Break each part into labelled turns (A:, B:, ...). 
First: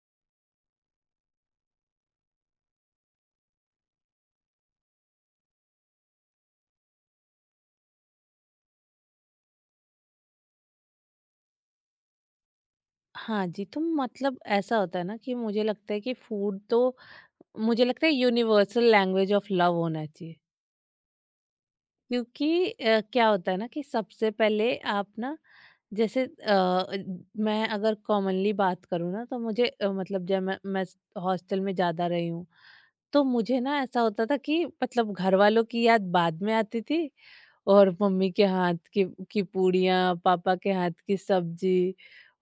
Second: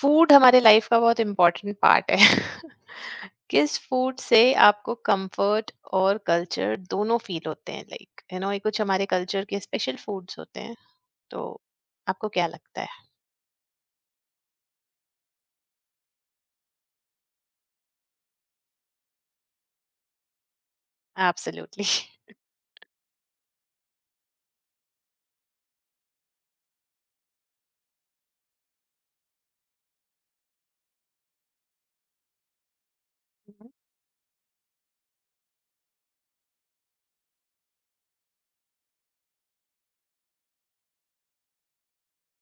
A: Food हमारे life का बहुत इम्पोर्टेंट पार्ट है। किस फूड से आपको कंफर्ट और कल्चर दोनों फील होते हैं? लाइक यू नो ये कुछ हमारे कल्चर के स्पेशल फूड्स होते हैं, तो आपको क्या लगता है?
B: हाँ जी। तो मतलब ऐसा होता है ना कि मुझे लगता है कि फूड तो मुझे लगता है यूनिवर्सल लैंग्वेज ऑफ लव होना चाहिए।
A: एब्सोल्युटली।
B: क्योंकि क्या होता है ना कि सबसे पहले आप ना जैसे मैं अगर कॉमनली बात करूँ ना तो मुझे मतलब जब मैं हॉस्टल में ज़्यादा रही हूँ। तो मुझे ना ऐसा होता था कि मतलब घर वालों की याद बाद में आती थी और मम्मी के हाथ की पूड़ियाँ, पापा के हाथ की सब्जी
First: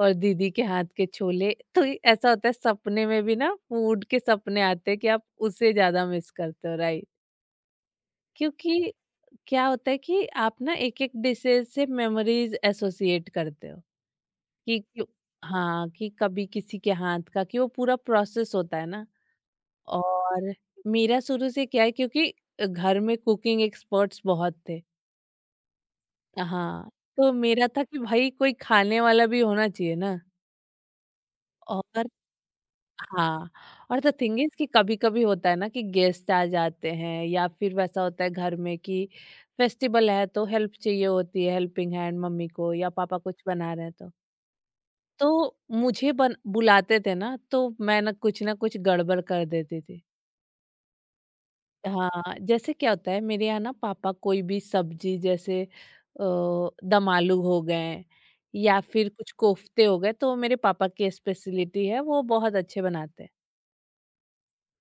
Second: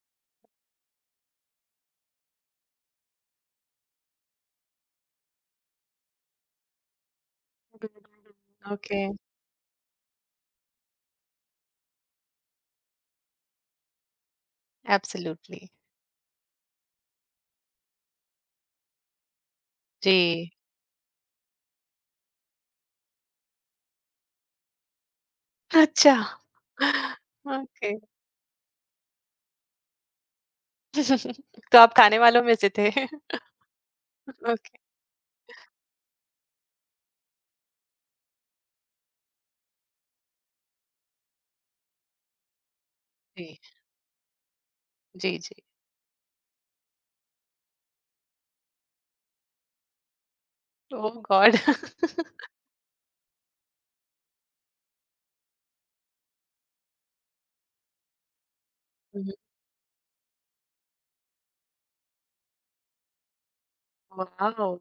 B: और दीदी के हाथ के छोले। तो ये ऐसा होता है सपने में भी ना, फूड के सपने आते हैं कि आप उसे ज़्यादा मिस करते हो राइट। क्योंकि
A: ओके।
B: क्या होता है कि आप ना एक-एक डिशेज से मेमोरीज एसोसिएट करते हो कि क्यों।
A: एब्सोल्युटली।
B: हाँ, कि कभी किसी के हाथ का कि वो पूरा प्रोसेस होता है ना।
A: जी।
B: और मेरा शुरू से क्या है क्योंकि घर में कुकिंग एक्सपर्ट्स बहुत थे।
A: अच्छा।
B: हाँ, तो मेरा था
A: ओके।
B: कि भाई कोई खाने वाला भी होना चाहिए ना।
A: तो आप
B: और
A: खाने वालों में से थे।
B: हाँ, और द थिंग इज़ कि
A: ओके।
B: कभी-कभी होता है ना कि गेस्ट आ जाते हैं या फिर वैसा होता है घर में कि फेस्टिवल है तो हेल्प चाहिए होती है, हेल्पिंग हैंड मम्मी को, या पापा कुछ
A: जी
B: बना रहे हैं तो। तो
A: जी। जी।
B: मुझे बन बुलाते थे ना, तो मैं ना कुछ न कुछ गड़बड़ कर देती थी।
A: Oh god.
B: हाँ, जैसे क्या होता है मेरे यहाँ ना, पापा कोई भी सब्ज़ी जैसे दम आलू हो गए या फिर कुछ कोफ्ते हो गए, तो मेरे पापा की स्पेशलिटी है, वो बहुत अच्छे बनाते हैं।
A: वाह।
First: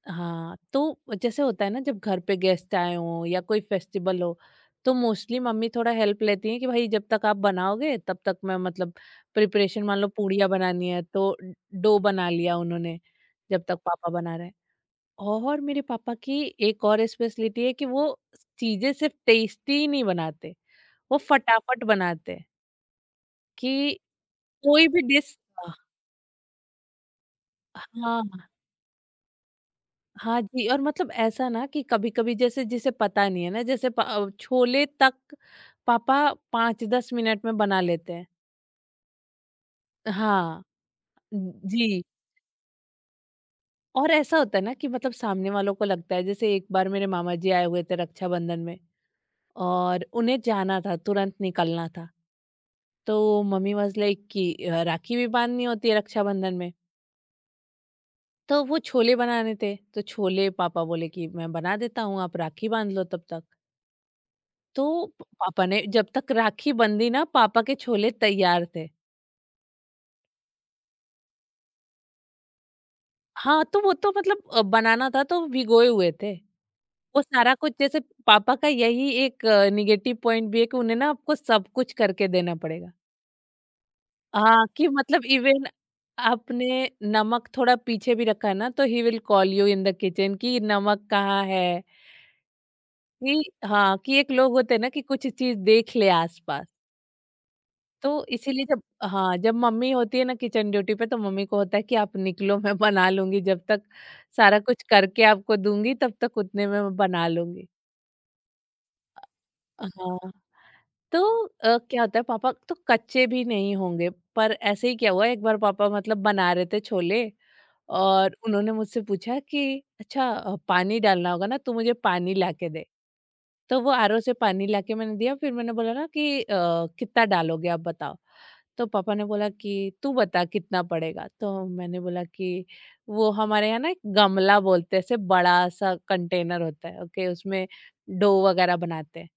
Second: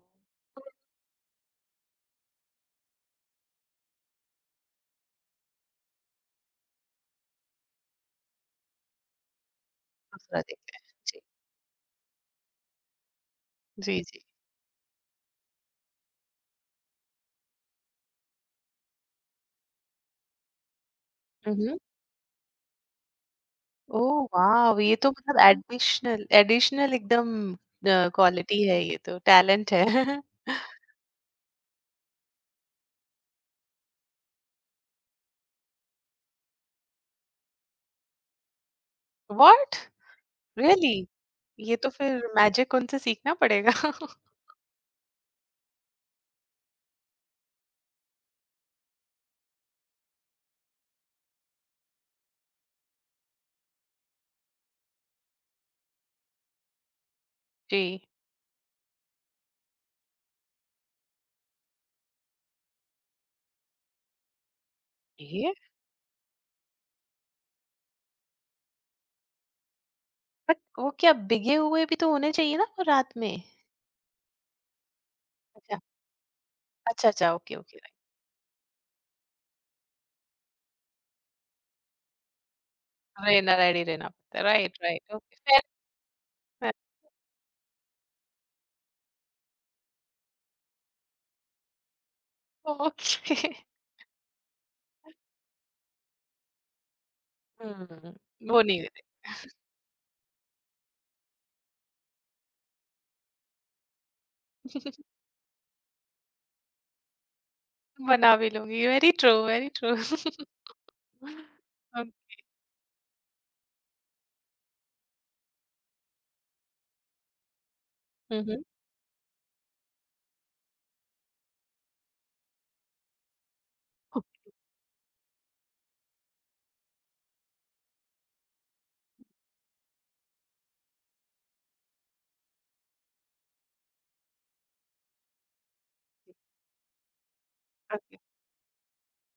B: हाँ, तो जैसे होता है ना जब घर पे गेस्ट आए हों या कोई फेस्टिवल हो, तो मोस्टली मम्मी थोड़ा हेल्प लेती हैं कि भाई जब तक आप बनाओगे तब तक मैं मतलब प्रिपरेशन, मान लो
A: पूरा
B: पूड़ियाँ
A: देखा है।
B: बनानी है
A: जी।
B: तो डो बना लिया उन्होंने जब तक
A: जी
B: पापा
A: जी।
B: बना रहे हैं। और मेरे पापा की एक और स्पेशलिटी है कि वो चीजें सिर्फ टेस्टी ही नहीं बनाते, वो
A: हुँ।
B: फटाफट बनाते हैं, कि
A: ओह वाव!
B: कोई
A: ये
B: भी
A: तो
B: डिश
A: मतलब हुँ। एडिशनल एडिशनल एकदम
B: हाँ
A: क्वालिटी है ये तो, टैलेंट है।
B: हाँ जी, और मतलब ऐसा ना कि कभी-कभी जैसे जिसे पता नहीं है ना, जैसे छोले तक पापा 5-10 मिनट में बना लेते हैं।
A: व्हाट?
B: हाँ,
A: रियली? ये तो
B: जी।
A: फिर मैजिक उनसे सीखना पड़ेगा।
B: और ऐसा होता है ना कि मतलब सामने वालों को लगता है, जैसे एक बार मेरे मामा जी आए हुए थे रक्षाबंधन में और उन्हें जाना था, तुरंत निकलना था। तो मम्मी वाज़ लाइक कि राखी भी बाँधनी होती है रक्षाबंधन में,
A: जी।
B: तो वो छोले बनाने थे, तो छोले पापा बोले कि मैं बना देता हूँ, आप राखी बाँध लो तब तक। तो प
A: ये?
B: पापा ने जब तक राखी बंधी ना, पापा के छोले तैयार थे।
A: बट वो क्या भीगे हुए भी तो होने चाहिए ना वो रात में?
B: हाँ, तो वो तो मतलब बनाना था तो
A: अच्छा,
B: भिगोए हुए थे।
A: अच्छा,
B: वो
A: अच्छा,
B: सारा
A: ओके,
B: कुछ
A: ओके, राइट।
B: जैसे पापा का यही एक नेगेटिव पॉइंट भी है कि उन्हें ना आपको सब कुछ करके देना पड़ेगा।
A: रहना रेडी रहना पड़ता है।
B: हाँ,
A: राइट,
B: कि
A: राइट,
B: मतलब
A: ओके, फेयर
B: इवेन आपने
A: इनफ।
B: नमक थोड़ा पीछे भी रखा ना, तो he will call you in the kitchen कि नमक कहाँ है?
A: ओके।
B: कि हाँ, कि एक लोग होते हैं ना कि कुछ चीज़ देख ले आस-पास।
A: हुँ।
B: तो
A: वो
B: इसीलिए
A: नहीं
B: जब
A: होते।
B: हाँ, जब मम्मी होती है ना किचन ड्यूटी पे, तो मम्मी को होता है कि आप निकलो मैं बना लूँगी, जब तक सारा कुछ करके आपको दूँगी तब तक उतने में मैं बना लूँगी।
A: बना भी लूँगी। Very true, very true.
B: हाँ, तो क्या
A: हुँ,
B: होता है पापा तो कच्चे भी नहीं होंगे, पर ऐसे ही क्या हुआ एक बार पापा मतलब बना रहे थे छोले और
A: हुँ, हुँ।
B: उन्होंने मुझसे पूछा कि अच्छा पानी डालना होगा ना, तू मुझे पानी ला के दे। तो वो आरओ से पानी लाके मैंने दिया, फिर मैंने बोला ना कि कितना डालोगे आप बताओ? तो पापा ने बोला कि तू बता कितना पड़ेगा, तो मैंने बोला कि वो हमारे यहाँ ना एक गमला बोलते हैं, ऐसे बड़ा सा कंटेनर होता है ओके, उसमें
A: ओके।
B: डो वगैरह बनाते हैं।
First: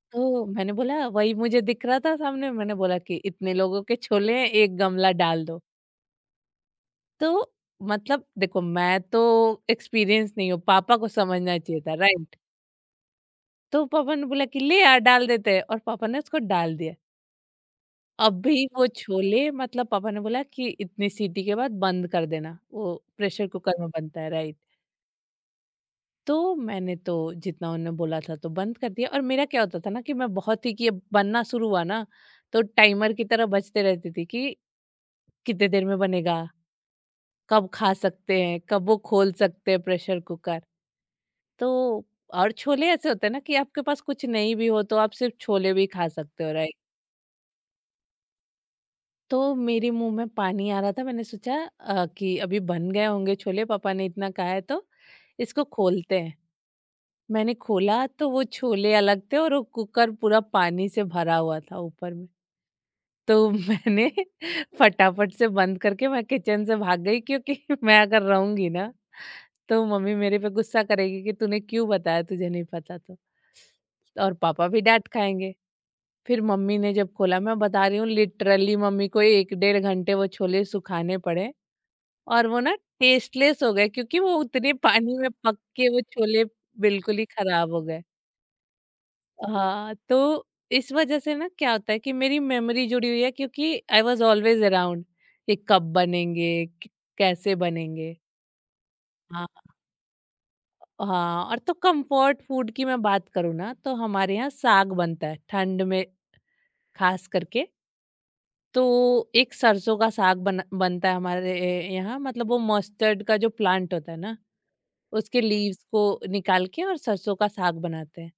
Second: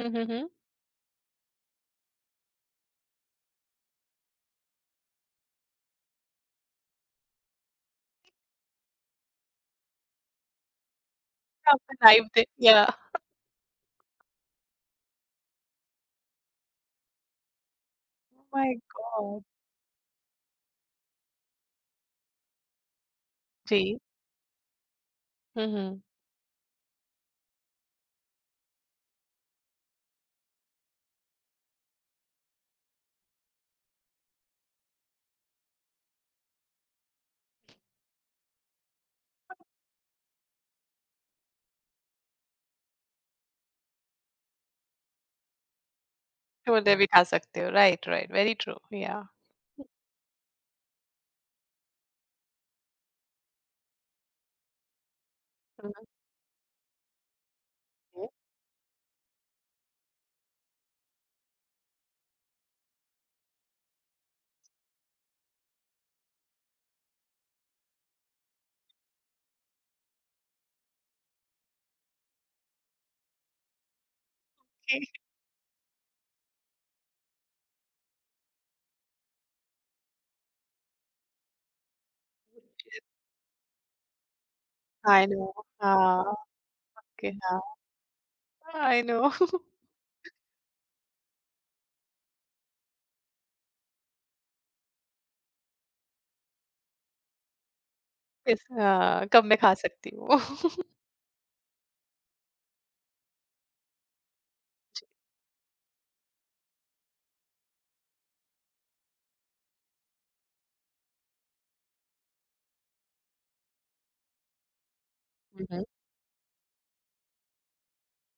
A: हुँ, हुँ,
B: तो
A: हुँ।
B: मैंने बोला वही मुझे दिख रहा था सामने, मैंने बोला कि इतने लोगों के छोले हैं एक गमला डाल दो। तो मतलब देखो मैं तो एक्सपीरियंस नहीं हूँ, पापा को समझना चाहिए
A: आपका
B: था
A: लाइव
B: राइट।
A: दे या।
B: तो पापा ने बोला कि ले यार डाल देते हैं, और पापा ने उसको डाल दिया। अब
A: ओह
B: भी
A: माय
B: वो
A: गॉड!
B: छोले मतलब पापा ने बोला कि इतनी सीटी के बाद बंद कर देना, वो प्रेशर कुकर में
A: जी।
B: बनता है राइट।
A: हुँ, हुँ।
B: तो मैंने तो जितना उन्होंने बोला था तो बंद कर दिया, और मेरा क्या होता था ना कि मैं बहुत ही कि ये बनना शुरू हुआ ना तो टाइमर की तरह बजते रहती थी कि कितने देर में बनेगा, कब खा सकते हैं, कब वो खोल सकते हैं प्रेशर कुकर। तो और छोले ऐसे होते हैं ना कि आपके पास कुछ नहीं भी हो तो आप सिर्फ छोले भी खा सकते हो राइट।
A: छोले भी खा सकते हो, राइट, राइट, वेरी ट्रू, या।
B: तो मेरे मुंह में पानी आ रहा था, मैंने सोचा कि अभी बन गए होंगे छोले, पापा ने इतना कहा है, तो इसको
A: ओके।
B: खोलते हैं। मैंने खोला तो वो छोले अलग थे और वो कुकर पूरा पानी से भरा हुआ था ऊपर में। तो मैंने फटाफट से बंद करके मैं किचन से भाग गई क्योंकि मैं अगर रहूंगी ना तो मम्मी मेरे पे गुस्सा करेगी कि तूने क्यों बताया तुझे नहीं पता, तो और पापा भी डांट
A: ओके,
B: खाएंगे। फिर मम्मी ने जब खोला, मैं बता रही हूँ लिटरली मम्मी को 1 डेढ़ घंटे वो छोले सुखाने पड़े, और वो ना टेस्टलेस हो गए क्योंकि वो उतने पानी
A: आई
B: में
A: नो,
B: पक के वो
A: हाँ,
B: छोले बिल्कुल ही
A: ओके, हाँ,
B: खराब हो गए।
A: I know.
B: हाँ, तो इस वजह से ना क्या होता है कि मेरी मेमोरी जुड़ी हुई है क्योंकि आई वाज़ ऑलवेज़ अराउंड कि कब बनेंगे, क कैसे बनेंगे।
A: इस हाँ, कब
B: हाँ,
A: मैं खा सकती हूँ। हुँ,
B: हाँ। और तो कम्फर्ट फूड की मैं बात करूँ ना, तो हमारे यहाँ साग बनता है ठंड में ख़ास करके। तो एक सरसों का साग बनता है हमारे यहाँ, मतलब वो मस्टर्ड का जो प्लांट होता है ना उसके लीव्स
A: हुँ।
B: को निकाल के और सरसों का साग बनाते हैं।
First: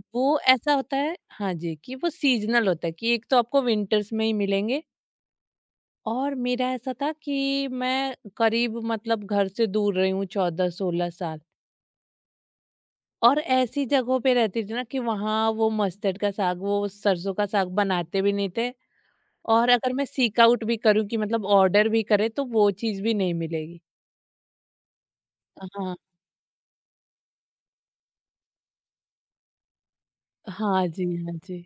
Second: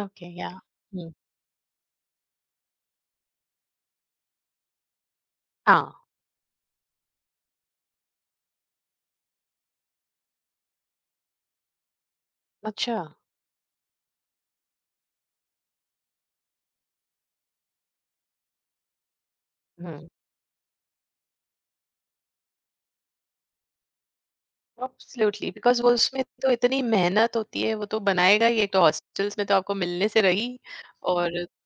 A: ओके,
B: वो
A: या।
B: ऐसा होता
A: हुँ।
B: है हाँ जी, कि वो सीजनल होता है कि एक तो आपको विंटर्स में ही मिलेंगे।
A: हाँ,
B: और मेरा ऐसा था कि मैं करीब मतलब घर से दूर रही हूँ 14-16 साल,
A: अच्छा,
B: और ऐसी जगहों पे रहती थी ना कि वहाँ वो मस्टर्ड का साग वो सरसों का साग बनाते भी नहीं थे, और अगर मैं
A: हुँ।
B: सीक आउट भी करूँ कि मतलब ऑर्डर भी करें, तो वो चीज़ भी नहीं मिलेगी।
A: एब्सोल्युटली बिकॉज़ वो
B: हाँ,
A: उसमें तो इतनी मेहनत होती है, वो तो बनाएगा ही। एक तो हॉस्टल्स में तो आपको मिलने से रही
B: हाँ जी, हाँ
A: और
B: जी।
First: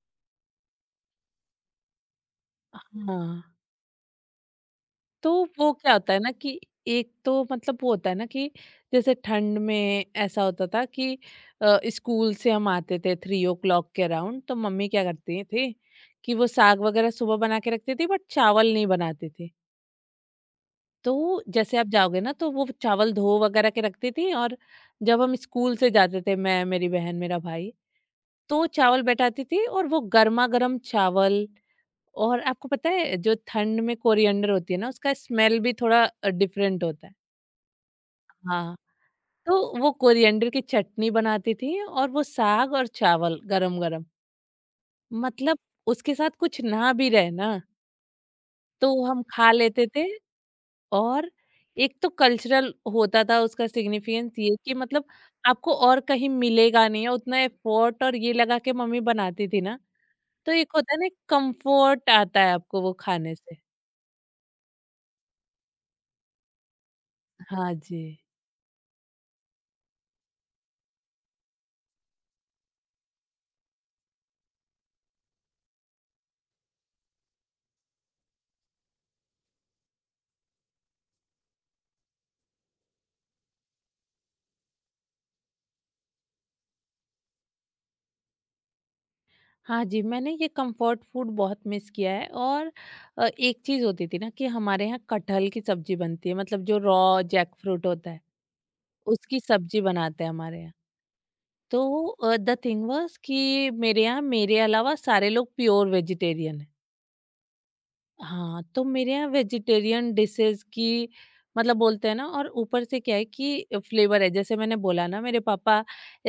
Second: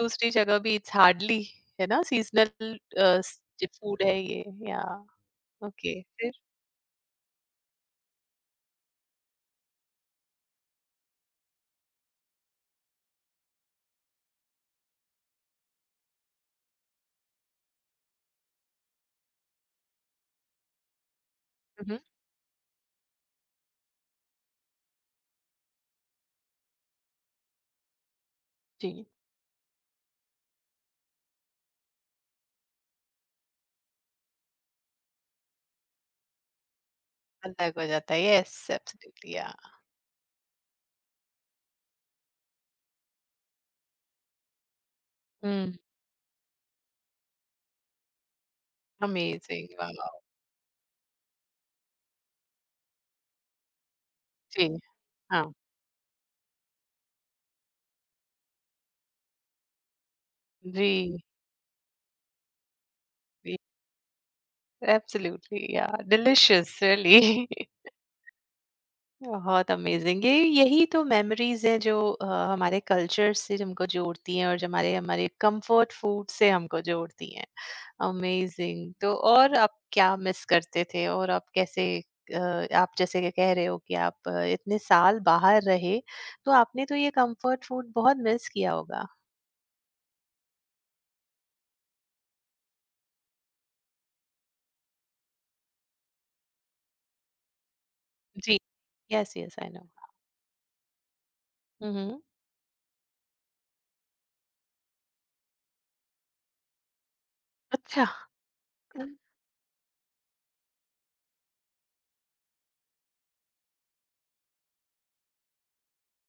A: दूसरी जगह भी इट्स हार्डली है ना। सीज़नल अ, स
B: हाँ,
A: फूड है ये या।
B: तो वो क्या
A: ओके
B: होता है
A: फिर?
B: ना कि एक तो मतलब वो होता है ना कि जैसे ठंड में ऐसा होता था कि स्कूल से हम आते थे 3 ओ क्लॉक के अराउंड, तो मम्मी क्या करती थी कि वो साग वगैरह सुबह बना के रखती थी बट चावल नहीं बनाती थी। तो जैसे
A: हुँ,
B: आप
A: हुँ,
B: जाओगे ना तो वो चावल धो वगैरह के रखती थी, और जब हम स्कूल से जाते थे मैं, मेरी बहन, मेरा भाई, तो चावल
A: जी।
B: बैठाती थी और वो गर्मा-गर्म चावल। और आपको पता है जो ठंड में कोरिएंडर होती है ना उसका स्मेल भी थोड़ा डिफरेंट होता है।
A: अलग हो जाता है, यस
B: हाँ।
A: एब्सोल्युटली या।
B: तो वो कोरिएंडर की चटनी बनाती थी और वो साग और चावल गरम-गरम। मतलब
A: हुँ।
B: उसके साथ कुछ ना भी रहे ना तो हम खा
A: अमेज़िंग
B: लेते थे।
A: वाओ!
B: और एक तो कल्चरल होता था उसका सिग्निफिकेंस ये
A: जी,
B: कि मतलब
A: हाँ,
B: आपको और कहीं मिलेगा नहीं, या उतना एफर्ट और ये लगा के मम्मी बनाती थी ना, तो एक होता है ना
A: जी,
B: कंफर्ट आता है आपको वो खाने
A: जी।
B: से।
A: Absolutely yeah. Delicious really.
B: हाँ जी।
A: बहुत अमेजिंग ये, यही तो मेमोरीज हैं जो हमारे कल्चर से हमको जोड़ती हैं और जो हमारे हमारे कंफर्ट फूड से हमको जोड़ती हैं। अमेजिंग, तो और आप क्या मिस करते थे और आप कैसे आप जैसे कि कह रहे हो कि आप इतने साल बाहर रहे, तो आपने तो ये कंफर्ट फूड बहुत मिस किया होगा।
B: हाँ जी, मैंने ये कंफर्ट फूड बहुत मिस किया है। और एक चीज़ होती थी ना कि हमारे यहाँ कटहल की सब्जी बनती है, मतलब जो रॉ जैकफ्रूट होता है,
A: जी। यस
B: उसकी
A: यस आई
B: सब्जी
A: नो।
B: बनाते हैं हमारे यहाँ। तो
A: हम्म।
B: द थिंग वाज़ कि मेरे यहाँ मेरे अलावा सारे लोग प्योर वेजिटेरियन हैं।
A: अच्छा।
B: हाँ, तो मेरे यहाँ वेजिटेरियन डिशेज़ की मतलब बोलते हैं ना, और ऊपर से क्या है कि फ्लेवर है। जैसे मैंने बोला ना, मेरे पापा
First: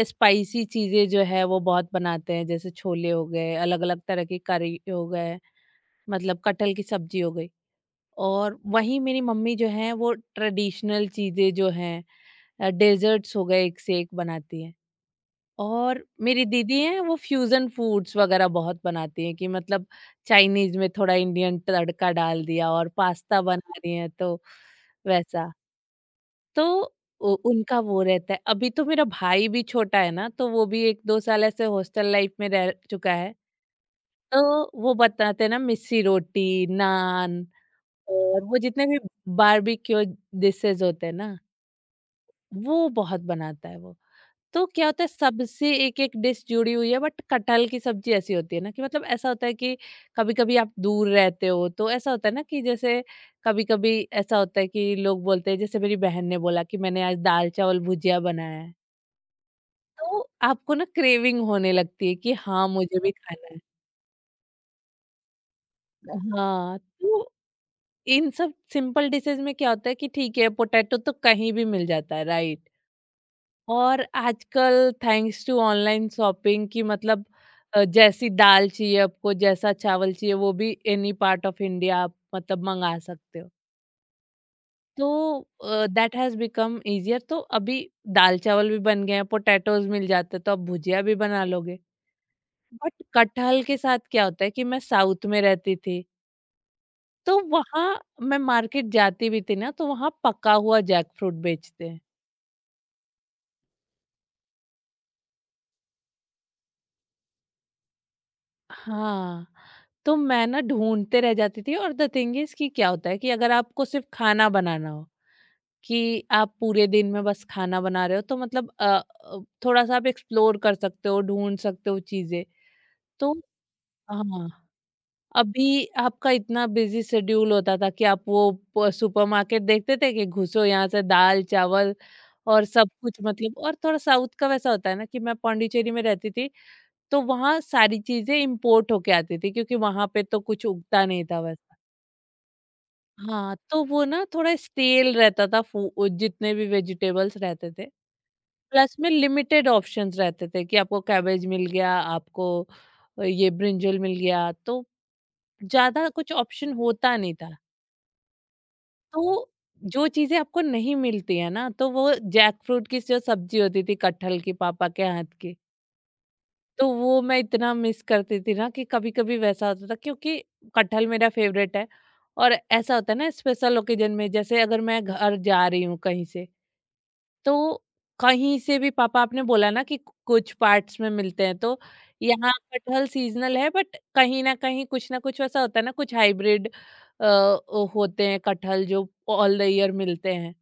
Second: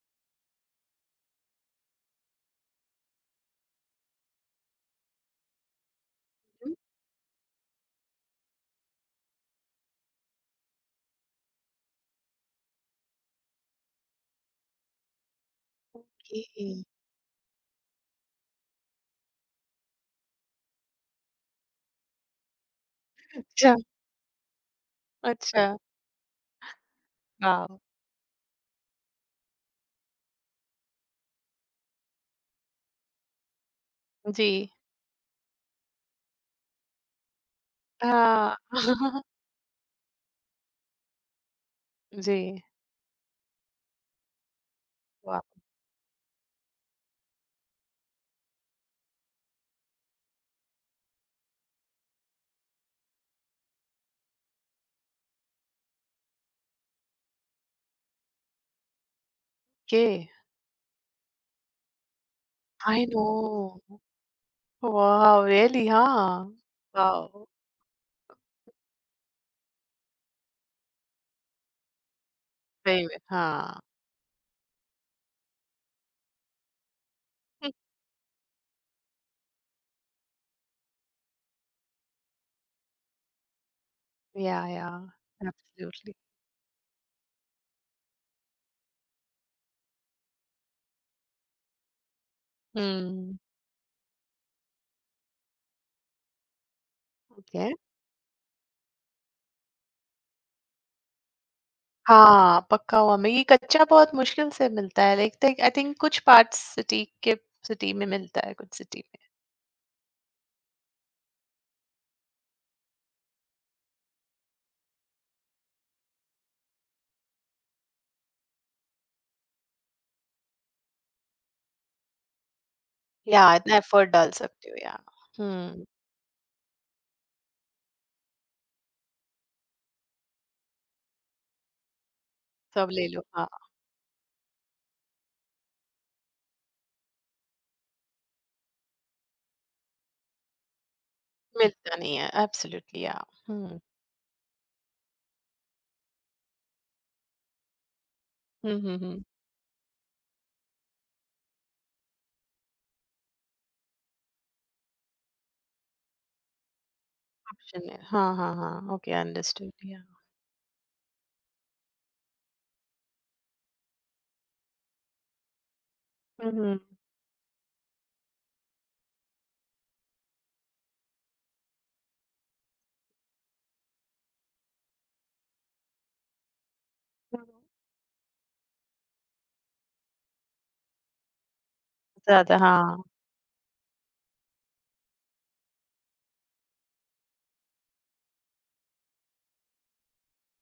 B: स्पाइसी चीज़ें जो है वो बहुत बनाते हैं। जैसे छोले हो गए, अलग-अलग तरह की करी हो गए, मतलब कटहल की सब्जी हो गई। और वहीं मेरी मम्मी जो हैं वो ट्रेडिशनल चीज़ें जो हैं डेज़र्ट्स हो गए, एक से एक बनाती हैं। और मेरी दीदी
A: Okay.
B: हैं वो फ्यूजन फूड्स वगैरह बहुत बनाती हैं कि मतलब चाइनीज में थोड़ा इंडियन तड़का डाल दिया और पास्ता बना
A: अच्छा।
B: रही हैं, तो वैसा।
A: अच्छा।
B: तो
A: वाह।
B: उनका वो रहता है। अभी तो मेरा भाई भी छोटा है ना, तो वो भी एक दो साल ऐसे हॉस्टल लाइफ में रह चुका है,
A: जी।
B: तो वो बताते हैं ना मिस्सी रोटी, नान और
A: हाँ।
B: वो जितने भी बारबेक्यू डिशेज होते हैं ना
A: जी।
B: वो बहुत बनाता है वो। तो क्या होता है
A: वाह।
B: सबसे एक-एक डिश जुड़ी हुई है, बट कटहल की सब्जी ऐसी होती है ना कि मतलब ऐसा होता है कि कभी-कभी आप दूर रहते हो तो ऐसा होता है ना कि जैसे कभी-कभी ऐसा होता है कि लोग बोलते हैं, जैसे मेरी बहन ने बोला कि मैंने आज दाल चावल भुजिया बनाया है। तो
A: Okay,
B: आपको ना क्रेविंग होने लगती है कि हाँ, मुझे
A: I
B: भी खाना है।
A: know. Wow, really, huh?
B: हाँ, तो
A: Wow,
B: इन सब सिंपल डिशेज़ में क्या होता है कि ठीक है, पोटैटो तो कहीं भी मिल जाता है, राइट?
A: सही में, हाँ।
B: और आजकल थैंक्स टू ऑनलाइन शॉपिंग की
A: Hmm.
B: जैसी दाल चाहिए आपको, जैसा चावल चाहिए, वो भी एनी पार्ट ऑफ इंडिया आप मतलब मंगा सकते हो।
A: Yeah, yeah,
B: तो
A: absolutely.
B: That has become easier. तो अभी दाल चावल भी बन गए हैं, पोटैटोज मिल जाते हैं, तो आप भुजिया भी बना लोगे। बट
A: हुँ।
B: कटहल के साथ क्या होता है कि मैं साउथ में रहती थी, तो
A: ओके।
B: वहाँ मैं मार्केट जाती भी थी ना, तो वहाँ पका हुआ जैक फ्रूट बेचते हैं।
A: हाँ, पका हुआ मैगी कच्चा बहुत मुश्किल से मिलता है। लाइक थिंक आई थिंक कुछ पार्ट्स सिटी के सिटी में मिलता है, कुछ सिटी में।
B: हाँ, तो मैं ना ढूँढते रह जाती थी। और द थिंग इज़ कि क्या होता है कि अगर आपको सिर्फ़ खाना बनाना हो, कि आप पूरे दिन में बस खाना बना रहे हो, तो मतलब थोड़ा-सा आप एक्सप्लोर कर सकते हो, ढूँढ सकते हो चीज़ें। तो
A: या इतना एफर्ट डाल
B: हाँ,
A: सकते हो, या। हुँ,
B: अभी आपका इतना बिज़ी शेड्यूल होता था कि आप वो प सुपरमार्केट देखते थे कि घुसो यहाँ से दाल, चावल और
A: सब
B: सब
A: ले
B: कुछ
A: लो, हाँ।
B: मतलब। और थोड़ा साउथ का वैसा होता है ना कि मैं पॉन्डिचेरी में रहती थी, तो वहाँ सारी चीज़ें इम्पोर्ट होके आती थी, क्योंकि वहाँ पे तो कुछ उगता नहीं था वैसा।
A: मिलता नहीं है, एब्सोल्युटली या।
B: हाँ,
A: हुँ,
B: तो वो ना थोड़ा स्टेल रहता था, जितने भी वेजिटेबल्स रहते थे।
A: हुँ,
B: प्लस
A: हुँ,
B: में
A: हुँ।
B: लिमिटेड ऑप्शंस रहते थे कि आपको कैबेज मिल गया, आपको ये ब्रिंजल मिल गया, तो ज़्यादा कुछ ऑप्शन होता नहीं था।
A: ऑप्शन है। हाँ, हाँ, हाँ, ओके
B: तो
A: अंडरस्टूड या।
B: जो चीज़ें आपको नहीं मिलती हैं ना, तो वो जैकफ्रूट की जो सब्ज़ी होती थी, कटहल की, पापा के हाथ की,
A: हुँ,
B: तो
A: हुँ,
B: वो मैं इतना मिस करती थी ना कि कभी-कभी वैसा होता था। क्योंकि कटहल मेरा फेवरेट है, और ऐसा होता है ना स्पेशल ओकेजन में, जैसे अगर मैं घर जा रही हूँ कहीं से,
A: हुँ,
B: तो कहीं से भी। पापा, आपने बोला ना कि कुछ पार्ट्स में मिलते हैं, तो यहाँ
A: ज़्यादा हाँ,
B: कटहल सीज़नल है, बट कहीं न कहीं कुछ ना कुछ वैसा होता है ना, कुछ हाइब्रिड अ, होते हैं कटहल जो ऑल द ईयर मिलते हैं।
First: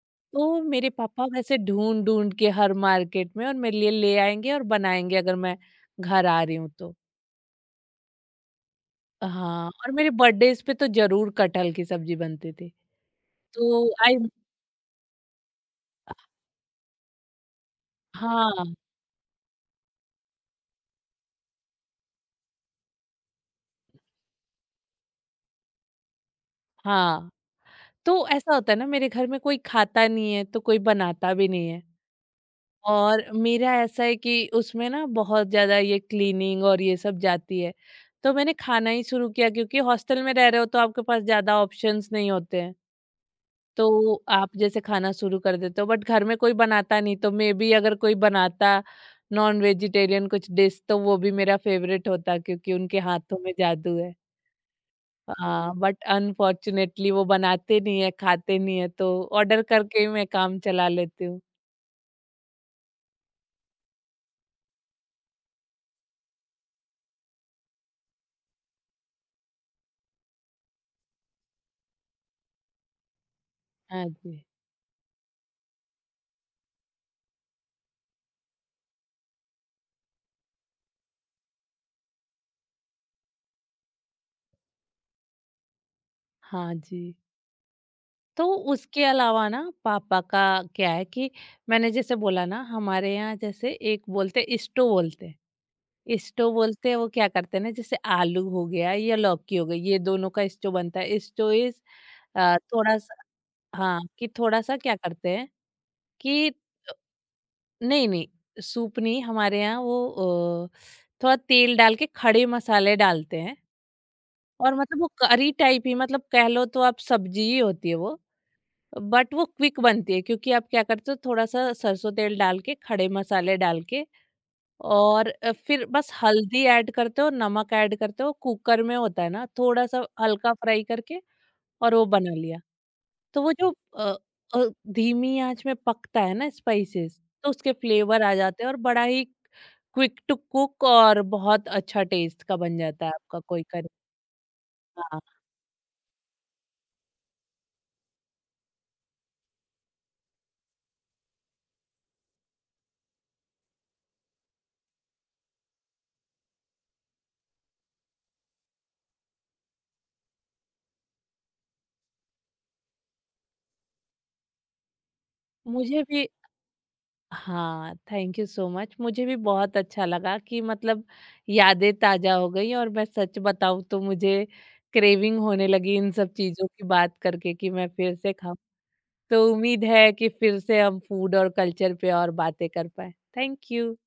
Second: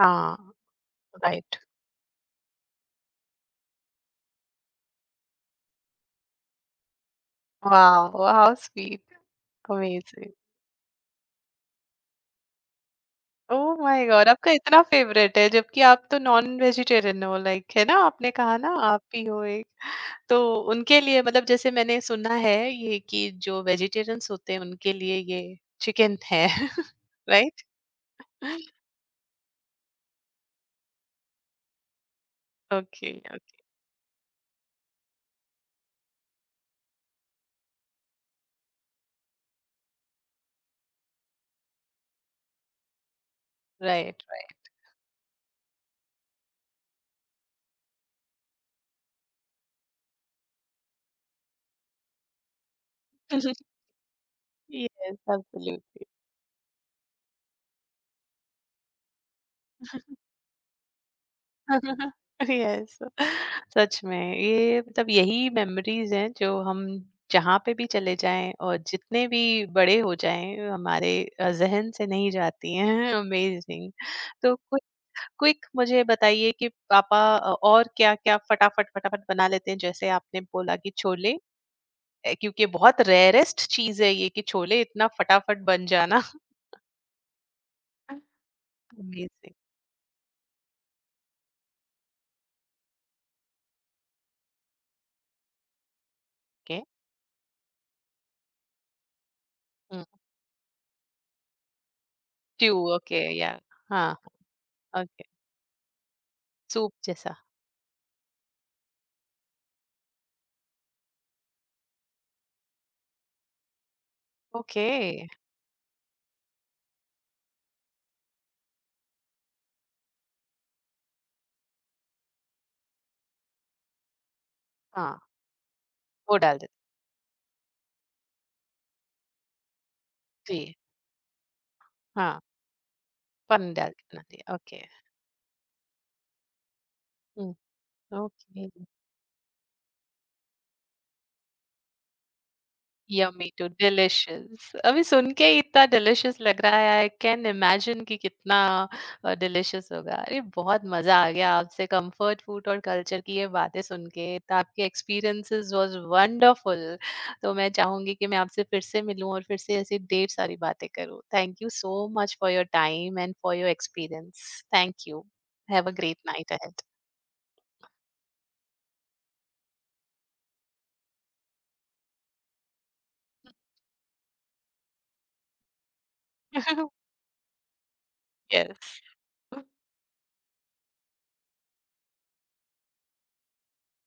A: हाँ।
B: तो मेरे पापा
A: राइट।
B: वैसे ढूँढ-ढूँढ के हर मार्केट में और मेरे लिए ले आएँगे और बनाएँगे अगर मैं घर आ रही हूँ तो।
A: Wow how sweet.
B: हाँ, और मेरे
A: अमेजिंग।
B: बर्थडेज़ पे तो ज़रूर कटहल की सब्ज़ी बनती थी।
A: ओह
B: तो
A: माय
B: आई,
A: गॉड, आपका इतना फेवरेट है जबकि आप तो नॉन वेजिटेरियन हो। लाइक, है ना? आपने कहा ना
B: हाँ,
A: आप ही हो एक। तो उनके लिए मतलब जैसे मैंने सुना है ये, कि जो वेजिटेरियंस होते हैं उनके लिए ये चिकन है।
B: हाँ।
A: राइट।
B: तो ऐसा होता है ना मेरे घर में कोई खाता नहीं है, तो कोई बनाता भी नहीं है।
A: ओके
B: और
A: ओके।
B: मेरा ऐसा है कि उसमें ना बहुत ज़्यादा ये क्लीनिंग और ये सब जाती है। तो मैंने खाना ही शुरू किया क्योंकि हॉस्टल में रह रहे हो तो आपके पास ज़्यादा ऑप्शंस नहीं होते हैं। तो
A: राइट
B: आप
A: राइट।
B: जैसे खाना शुरू कर देते हो, बट घर में कोई बनाता नहीं, तो मे बी अगर कोई बनाता नॉन वेजिटेरियन कुछ डिश, तो वो भी मेरा फेवरेट होता, क्योंकि उनके हाथों
A: यस।
B: में जादू है। हाँ, बट
A: एब्सोल्युटली।
B: अनफॉर्चुनेटली वो बनाते नहीं है, खाते नहीं है, तो ऑर्डर करके ही मैं काम चला लेती हूँ।
A: यस। सच में ये मतलब यही मेमोरीज हैं जो हम जहाँ पे भी चले जाएं और जितने भी बड़े हो जाएं, हमारे जहन से नहीं जाती हैं। अमेजिंग।
B: हाँ जी।
A: तो क्विक क्विक मुझे बताइए कि पापा और क्या क्या फटाफट फटाफट बना लेते हैं, जैसे आपने बोला कि छोले क्योंकि बहुत रेयरेस्ट चीज है ये, कि छोले इतना फटाफट बन जाना।
B: हाँ जी। तो उसके अलावा
A: अमेजिंग।
B: ना पापा का क्या है कि मैंने जैसे बोला ना हमारे यहाँ जैसे एक बोलते स्टो बोलते हैं, स्टो
A: ओके।
B: बोलते हैं, वो क्या करते हैं ना, जैसे आलू हो गया या लौकी हो गई, ये दोनों का स्टो बनता है। स्टो इज
A: स्ट्यू
B: थोड़ा सा,
A: ओके या।
B: हाँ
A: हाँ।
B: कि थोड़ा सा क्या
A: ओके।
B: करते हैं कि
A: सूप जैसा?
B: नहीं नहीं, सूप नहीं। हमारे यहाँ वो थोड़ा तेल डाल के खड़े मसाले डालते हैं, और
A: ओके।
B: मतलब वो करी टाइप ही, मतलब कह लो तो आप सब्जी ही होती है वो, बट वो क्विक बनती है। क्योंकि आप क्या करते हो, थोड़ा सा सरसों तेल डाल के, खड़े मसाले डाल के,
A: हाँ,
B: और फिर बस
A: वो डाल
B: हल्दी
A: देते।
B: ऐड करते हो, नमक ऐड करते हो, कुकर में होता है ना, थोड़ा सा हल्का
A: जी,
B: फ्राई करके, और वो बना
A: हाँ,
B: लिया। तो वो जो
A: पानी डाल के
B: अ,
A: बनाती है,
B: अ,
A: ओके।
B: धीमी आंच में पकता है ना स्पाइसेस, तो
A: हुँ,
B: उसके फ्लेवर आ जाते
A: ओके,
B: हैं, और बड़ा ही क्विक टू कुक और बहुत अच्छा टेस्ट का बन जाता है आपका
A: यम्मी
B: कोई
A: टू
B: करी।
A: डिलिशियस। अभी
B: हाँ,
A: सुन के ही इतना डिलिशियस लग रहा है, आई कैन इमेजिन कि कितना डिलिशियस होगा। अरे, बहुत मज़ा आ गया आपसे कम्फर्ट फूड और कल्चर की ये बातें सुन के, तो आपके एक्सपीरियंसेस वाज़ वंडरफुल। तो मैं चाहूँगी कि मैं आपसे फिर से मिलूँ और फिर से ऐसी ढेर सारी बातें करूँ। Thank you so much for your time and for your experience. Thank you. Have a
B: मुझे
A: ग्रेट
B: भी,
A: नाइट अहेड।
B: हाँ, थैंक यू सो मच। मुझे भी बहुत अच्छा लगा, कि मतलब यादें ताज़ा हो गई, और मैं सच बताऊँ तो मुझे क्रेविंग होने लगी इन सब चीज़ों की बात करके, कि मैं फिर से खाऊँ।
A: Yes.
B: तो उम्मीद है कि फिर से हम फूड और कल्चर पे और बातें कर पाएँ। Thank you.